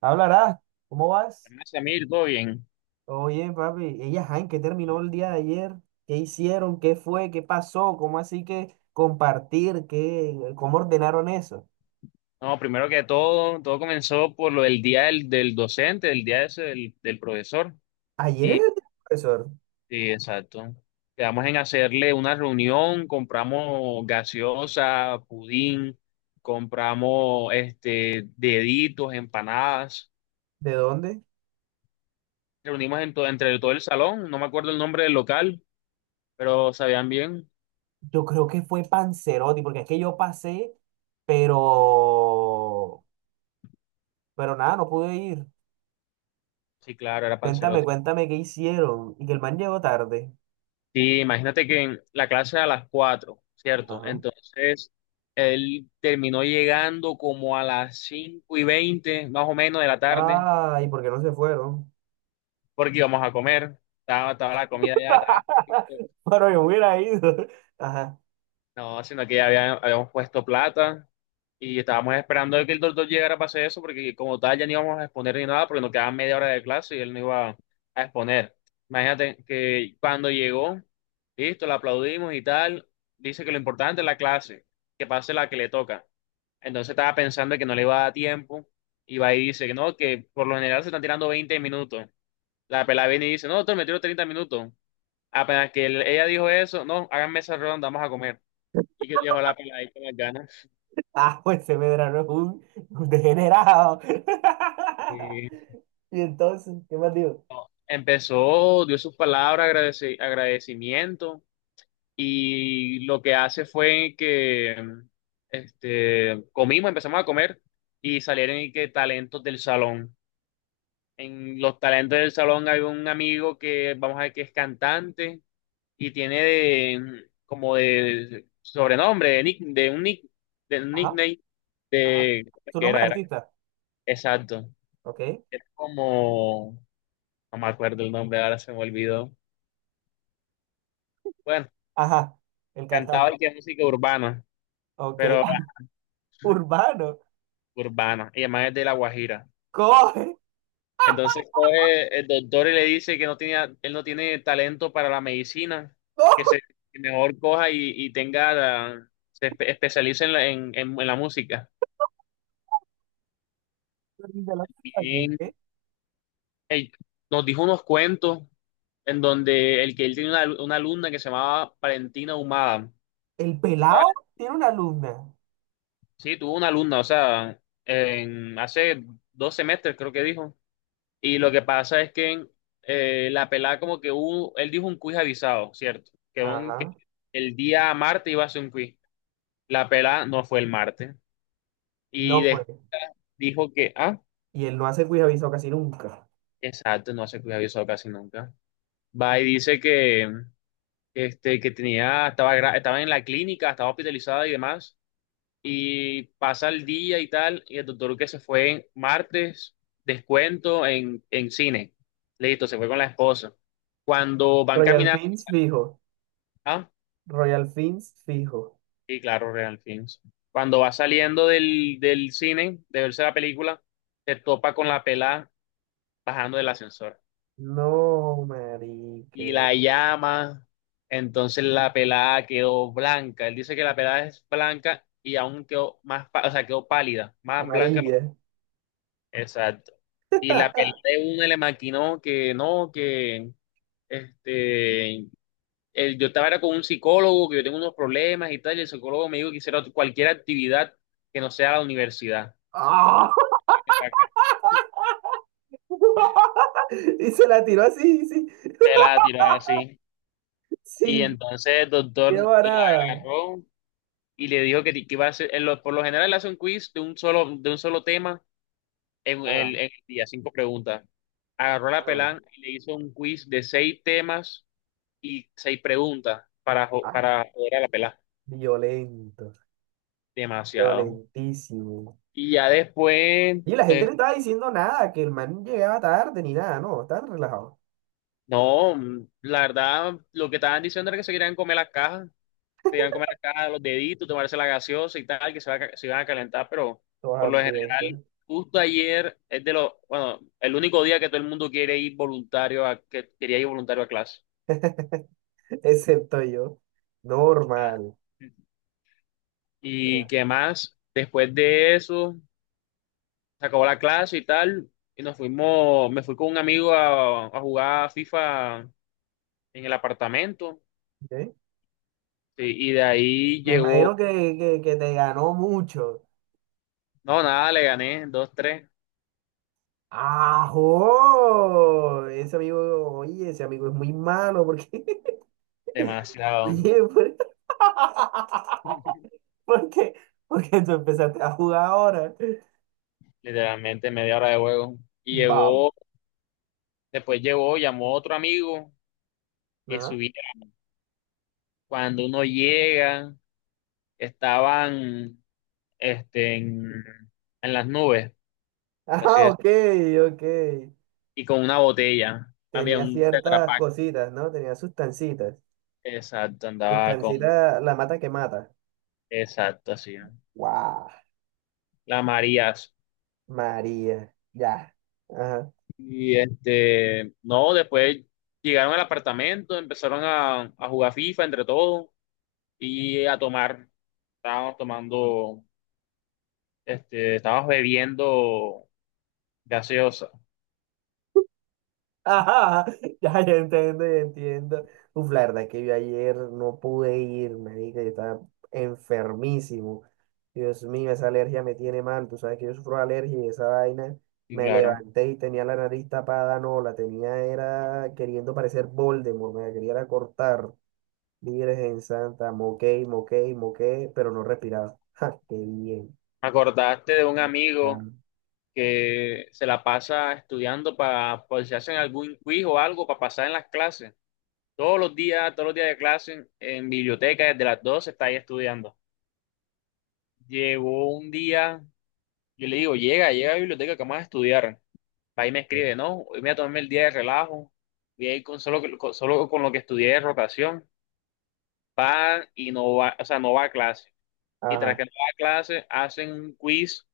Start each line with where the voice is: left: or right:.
right: Hablarás, ¿cómo vas?
left: Hola, Samir, ¿todo bien?
right: Oye, papi, ella, ajá, ¿en qué terminó el día de ayer? ¿Qué hicieron? ¿Qué fue? ¿Qué pasó? ¿Cómo así que compartir? ¿Qué, cómo ordenaron eso?
left: No, primero que todo, todo comenzó por lo del día del docente, del día ese del profesor.
right: Ayer era el
left: Y,
right: día del profesor.
left: sí, exacto. Quedamos en hacerle una reunión, compramos gaseosa, pudín, compramos deditos, empanadas.
right: ¿De dónde?
left: Reunimos entre todo el salón, no me acuerdo el nombre del local, pero sabían bien.
right: Yo creo que fue Panzerotti, porque es que yo pasé, pero, pero nada, no pude ir.
left: Sí, claro, era
right: Cuéntame,
left: Panzerotti.
right: cuéntame qué hicieron. Y que el man llegó tarde.
left: Sí, imagínate que en la clase era a las 4, ¿cierto?
right: Ajá.
left: Entonces, él terminó llegando como a las 5:20, más o menos, de la tarde,
right: Ay, ¿por qué no se fueron?
left: porque íbamos a comer. Estaba la comida ya, estaba cogida.
right: Bueno, yo hubiera ido. Ajá.
left: No, sino que ya habíamos puesto plata y estábamos esperando de que el doctor llegara para hacer eso, porque como tal ya no íbamos a exponer ni nada, porque nos quedaban media hora de clase y él no iba a exponer. Imagínate que cuando llegó, listo, le aplaudimos y tal, dice que lo importante es la clase, que pase la que le toca. Entonces estaba pensando que no le iba a dar tiempo y va y dice que no, que por lo general se están tirando 20 minutos. La pelada viene y dice, no, doctor, me tiro 30 minutos. Apenas que ella dijo eso, no, háganme esa ronda, vamos a comer y que dejó la peladita con las ganas.
right: Ah, pues ese Medrano es un degenerado.
left: Eh,
right: Y entonces, ¿qué más digo?
left: Empezó, dio sus palabras, agradecimiento, y lo que hace fue que comimos, empezamos a comer, y salieron y que talentos del salón. En los talentos del salón hay un amigo que vamos a ver que es cantante y tiene de, como de sobrenombre, de, nick, de un
right: Ajá,
left: nickname
right: ajá.
left: de,
right: Su
left: ¿qué
right: nombre
left: era?
right: es
left: Era,
right: artista,
left: exacto.
right: ¿ok?
left: Era como. No me acuerdo el nombre, ahora se me olvidó. Bueno,
right: Ajá, el
left: cantaba
right: cantante,
left: y que es música urbana,
right: ¿ok?
left: pero
right: Urbano,
left: urbana, y además es de La Guajira.
right: coge.
left: Entonces coge el doctor y le dice que no tenía, él no tiene talento para la medicina, que se que mejor coja y tenga, especialice en la música.
right: De la calle, ¿qué?
left: Y él nos dijo unos cuentos en donde el que él tenía una alumna que se llamaba Valentina Humada.
right: El pelado tiene una alumna.
left: Sí, tuvo una alumna, o sea, hace 2 semestres creo que dijo. Y lo que pasa es que la pelada como que hubo, él dijo un quiz avisado, ¿cierto? Que
right: Ajá,
left: el día martes iba a ser un quiz. La pelada no fue el martes. Y
right: no fue.
left: de- Dijo que,
right: Y él no hace cuidaviso casi nunca.
left: exacto, no hace quiz avisado casi nunca. Va y dice que, que tenía, estaba, estaba en la clínica, estaba hospitalizada y demás. Y pasa el día y tal, y el doctor que se fue en martes, descuento en cine. Listo, se fue con la esposa. Cuando van
right: Royal
left: caminando,
right: Fins fijo.
left: ah,
right: Royal Fins fijo.
left: sí, claro, Real Films. Cuando va saliendo del cine, de verse la película, se topa con la pelada bajando del ascensor
right: No,
left: y
right: marica.
left: la llama. Entonces la pelada quedó blanca. Él dice que la pelada es blanca y aún quedó más, o sea, quedó pálida, más blanca.
right: Amarilla.
left: Exacto. Y la pelea de una le maquinó que no, que este, yo estaba era con un psicólogo, que yo tengo unos problemas y tal, y el psicólogo me dijo que hiciera cualquier actividad que no sea la universidad.
right: ah
left: Que pa' qué.
right: Y se la tiró así, sí,
left: Se la tiró así. Y
right: sin
left: entonces el doctor
right: miedo a
left: la
right: nada.
left: agarró y le dijo que iba a hacer, por lo general le hace un quiz de un solo tema en
right: Ah,
left: el, en el día, 5 preguntas. Agarró la
right: ah,
left: pelán y le hizo un quiz de 6 temas y 6 preguntas
right: ah,
left: para joder a la pelada.
right: violento,
left: Demasiado.
right: violentísimo.
left: Y ya después,
right: Y la gente no estaba diciendo nada, que el man llegaba tarde ni nada, no, estaban relajados,
left: no, la verdad, lo que estaban diciendo era que se querían comer las cajas, se querían comer las cajas, los deditos, tomarse la gaseosa y tal, que se, va a ca- se iban a calentar, pero
right: todos
left: por lo
right: hambrientos,
left: general, justo ayer es de los, bueno, el único día que todo el mundo quiere ir voluntario a, que quería ir voluntario a clase.
right: excepto yo.
left: Ah.
right: Normal.
left: ¿Y qué más? Después de eso, se acabó la clase y tal, y nos fuimos, me fui con un amigo a jugar FIFA en el apartamento,
right: ¿Ok?
left: sí, y de ahí
right: Me
left: llegó,
right: imagino que te ganó mucho.
left: no, nada, le gané, dos, tres,
right: ¡Ajo! Ese amigo, oye, ese amigo es muy malo porque,
left: demasiado,
right: oye, pues, ¿Por qué? Porque tú empezaste a jugar ahora.
left: literalmente media hora de juego, y
right: Wow.
left: llegó, después llegó, llamó otro amigo, y
right: Ajá.
left: subí, cuando uno llega, estaban, este, en, en las nubes, por así
right: Ah,
left: es,
right: ok, ok.
left: y con una botella, había
right: Tenía
left: un
right: ciertas
left: tetrapack,
right: cositas, ¿no? Tenía sustancitas.
left: exacto, andaba
right: Sustancita,
left: con
right: la mata que mata.
left: Exacto, así, ¿no?
right: Wow.
left: La Marías.
right: María. Ya. Ajá.
left: Y no, después llegaron al apartamento, empezaron a jugar FIFA entre todos y a tomar. Estábamos tomando, estábamos bebiendo gaseosa.
right: Ajá. Ya, ya entiendo, ya entiendo. Uf, la verdad es que yo ayer no pude ir, marica. Yo estaba enfermísimo. Dios mío, esa alergia me tiene mal. Tú sabes que yo sufro de alergia y esa vaina
left: Y
right: me
left: claro,
right: levanté y tenía la nariz tapada. No, la tenía, era queriendo parecer Voldemort, me la quería era cortar. Virgen Santa, moqué, moqué, moqué, pero no respiraba. ¡Ja! ¡Qué bien!
left: me acordaste de un amigo
right: Ah,
left: que se la pasa estudiando para, por si hacen algún quiz o algo, para pasar en las clases. Todos los días de clase, en biblioteca, desde las 12 está ahí estudiando. Llegó un día. Yo le digo, llega, a la biblioteca que vamos a estudiar. Ahí me escribe, no, hoy me voy a tomarme el día de relajo, voy a ir con solo, con, solo con lo que estudié de rotación, pan y no va, o sea, no va a clase. Y tras
right: Ajá.
left: que no va a clase, hacen un quiz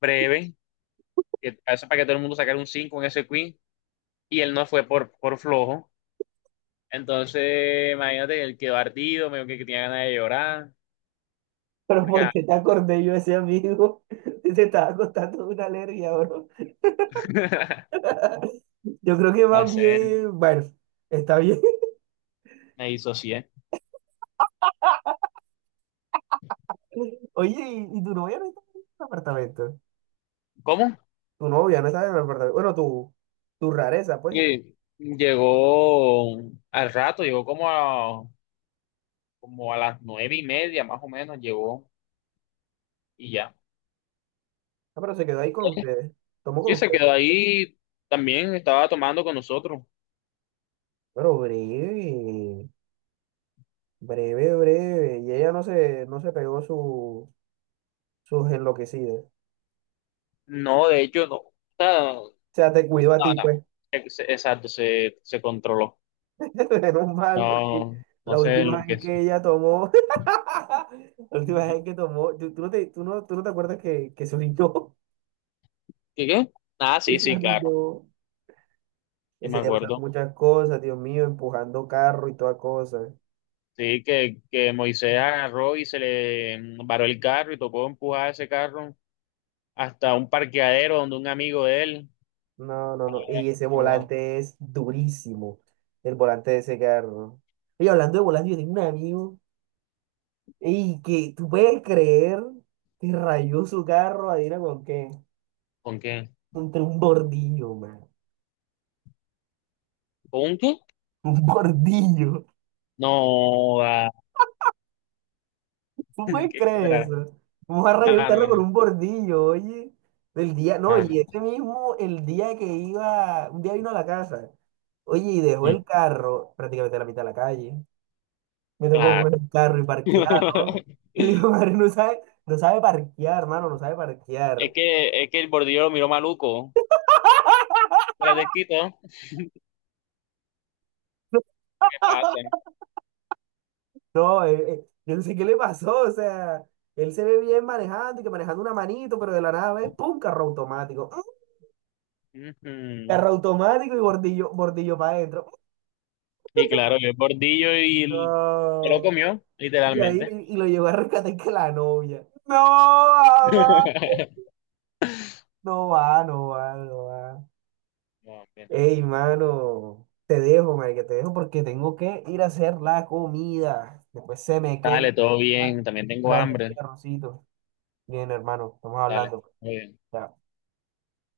left: breve, que hace para que todo el mundo sacara un 5 en ese quiz, y él no fue por flojo. Entonces, imagínate, él quedó ardido, medio que tenía ganas de llorar,
right: Pero
left: porque,
right: ¿por qué te acordé yo de ese amigo? Te estaba contando una alergia, bro. Yo creo que va
left: no sé,
right: bien, bueno, está bien.
left: me disocié.
right: Oye, ¿y tu novia no está en el apartamento?
left: ¿Cómo?
right: Tu novia no estaba en el apartamento. Bueno, tu rareza, pues.
left: Sí, llegó al rato, llegó como a las 9:30 más o menos, llegó y ya.
right: Ah, pero se quedó ahí con ustedes. Tomó
left: Y
right: con
left: se
right: ustedes.
left: quedó ahí, también estaba tomando con nosotros.
right: Pero breve, breve, breve. Y ella no se pegó su, sus enloquecidas. O
left: No, de hecho, no. O sea, no,
right: sea, te cuidó a ti,
left: no,
right: pues.
left: exacto, se controló.
right: Menos mal, porque
left: No, no
right: la
left: sé lo
right: última vez
left: que
right: que
left: sí.
right: ella tomó, la última vez que tomó, tú no te acuerdas que se orinó,
left: ¿Qué qué? Ah,
right: que
left: sí,
right: se
left: sí, claro,
right: orinó.
left: sí me
right: Ese día pasaron
left: acuerdo.
right: muchas cosas, Dios mío, empujando carro y toda cosa.
left: Sí, que Moisés agarró y se le varó el carro y tocó empujar ese carro hasta un parqueadero donde un amigo de él.
right: No, no, no. Y ese
left: Wow.
right: volante es durísimo. El volante de ese carro. Y hablando de volante, yo tengo un amigo. Y que tú puedes creer que rayó su carro, adivina con qué.
left: ¿Con qué?
right: Contra un bordillo, man.
left: ¿Con un qué?
right: Un bordillo.
left: No, va.
right: ¿Tú puedes
left: ¿Qué
right: creer
left: era?
right: eso? Vamos a rayar un
left: Mano,
right: carro con un bordillo, oye. El día, no, y
left: mano.
right: ese mismo, el día que iba, un día vino a la casa. Oye, y dejó
left: Mm,
right: el carro prácticamente a la mitad de la calle. Me tocó
left: claro.
right: coger el carro y parquearlo. El hijo de madre no sabe, no sabe parquear, hermano, no sabe parquear.
left: Es que el bordillo lo miró maluco. Se. La de. ¿Qué pasa?
right: No, yo no sé qué le pasó, o sea, él se ve bien manejando y que manejando una manito, pero de la nada ve, ¡pum! Carro automático. ¡Mm!
left: Ujú.
right: Carro automático y bordillo, bordillo para adentro.
left: Y claro, el bordillo y
right: Mm,
left: se lo
right: no.
left: comió,
right: Y ahí
left: literalmente.
right: y lo llevó a rescatar que la novia. No, mamá. No va, no va, no va.
left: No, hombre, no.
right: Ey, mano, te dejo, marica, te dejo porque tengo que ir a hacer la comida. Después se me quema
left: Dale, todo bien. También tengo
right: esperando aquí
left: hambre.
right: arrocito. Bien, hermano, estamos
left: Dale,
right: hablando.
left: muy bien.
right: Chao.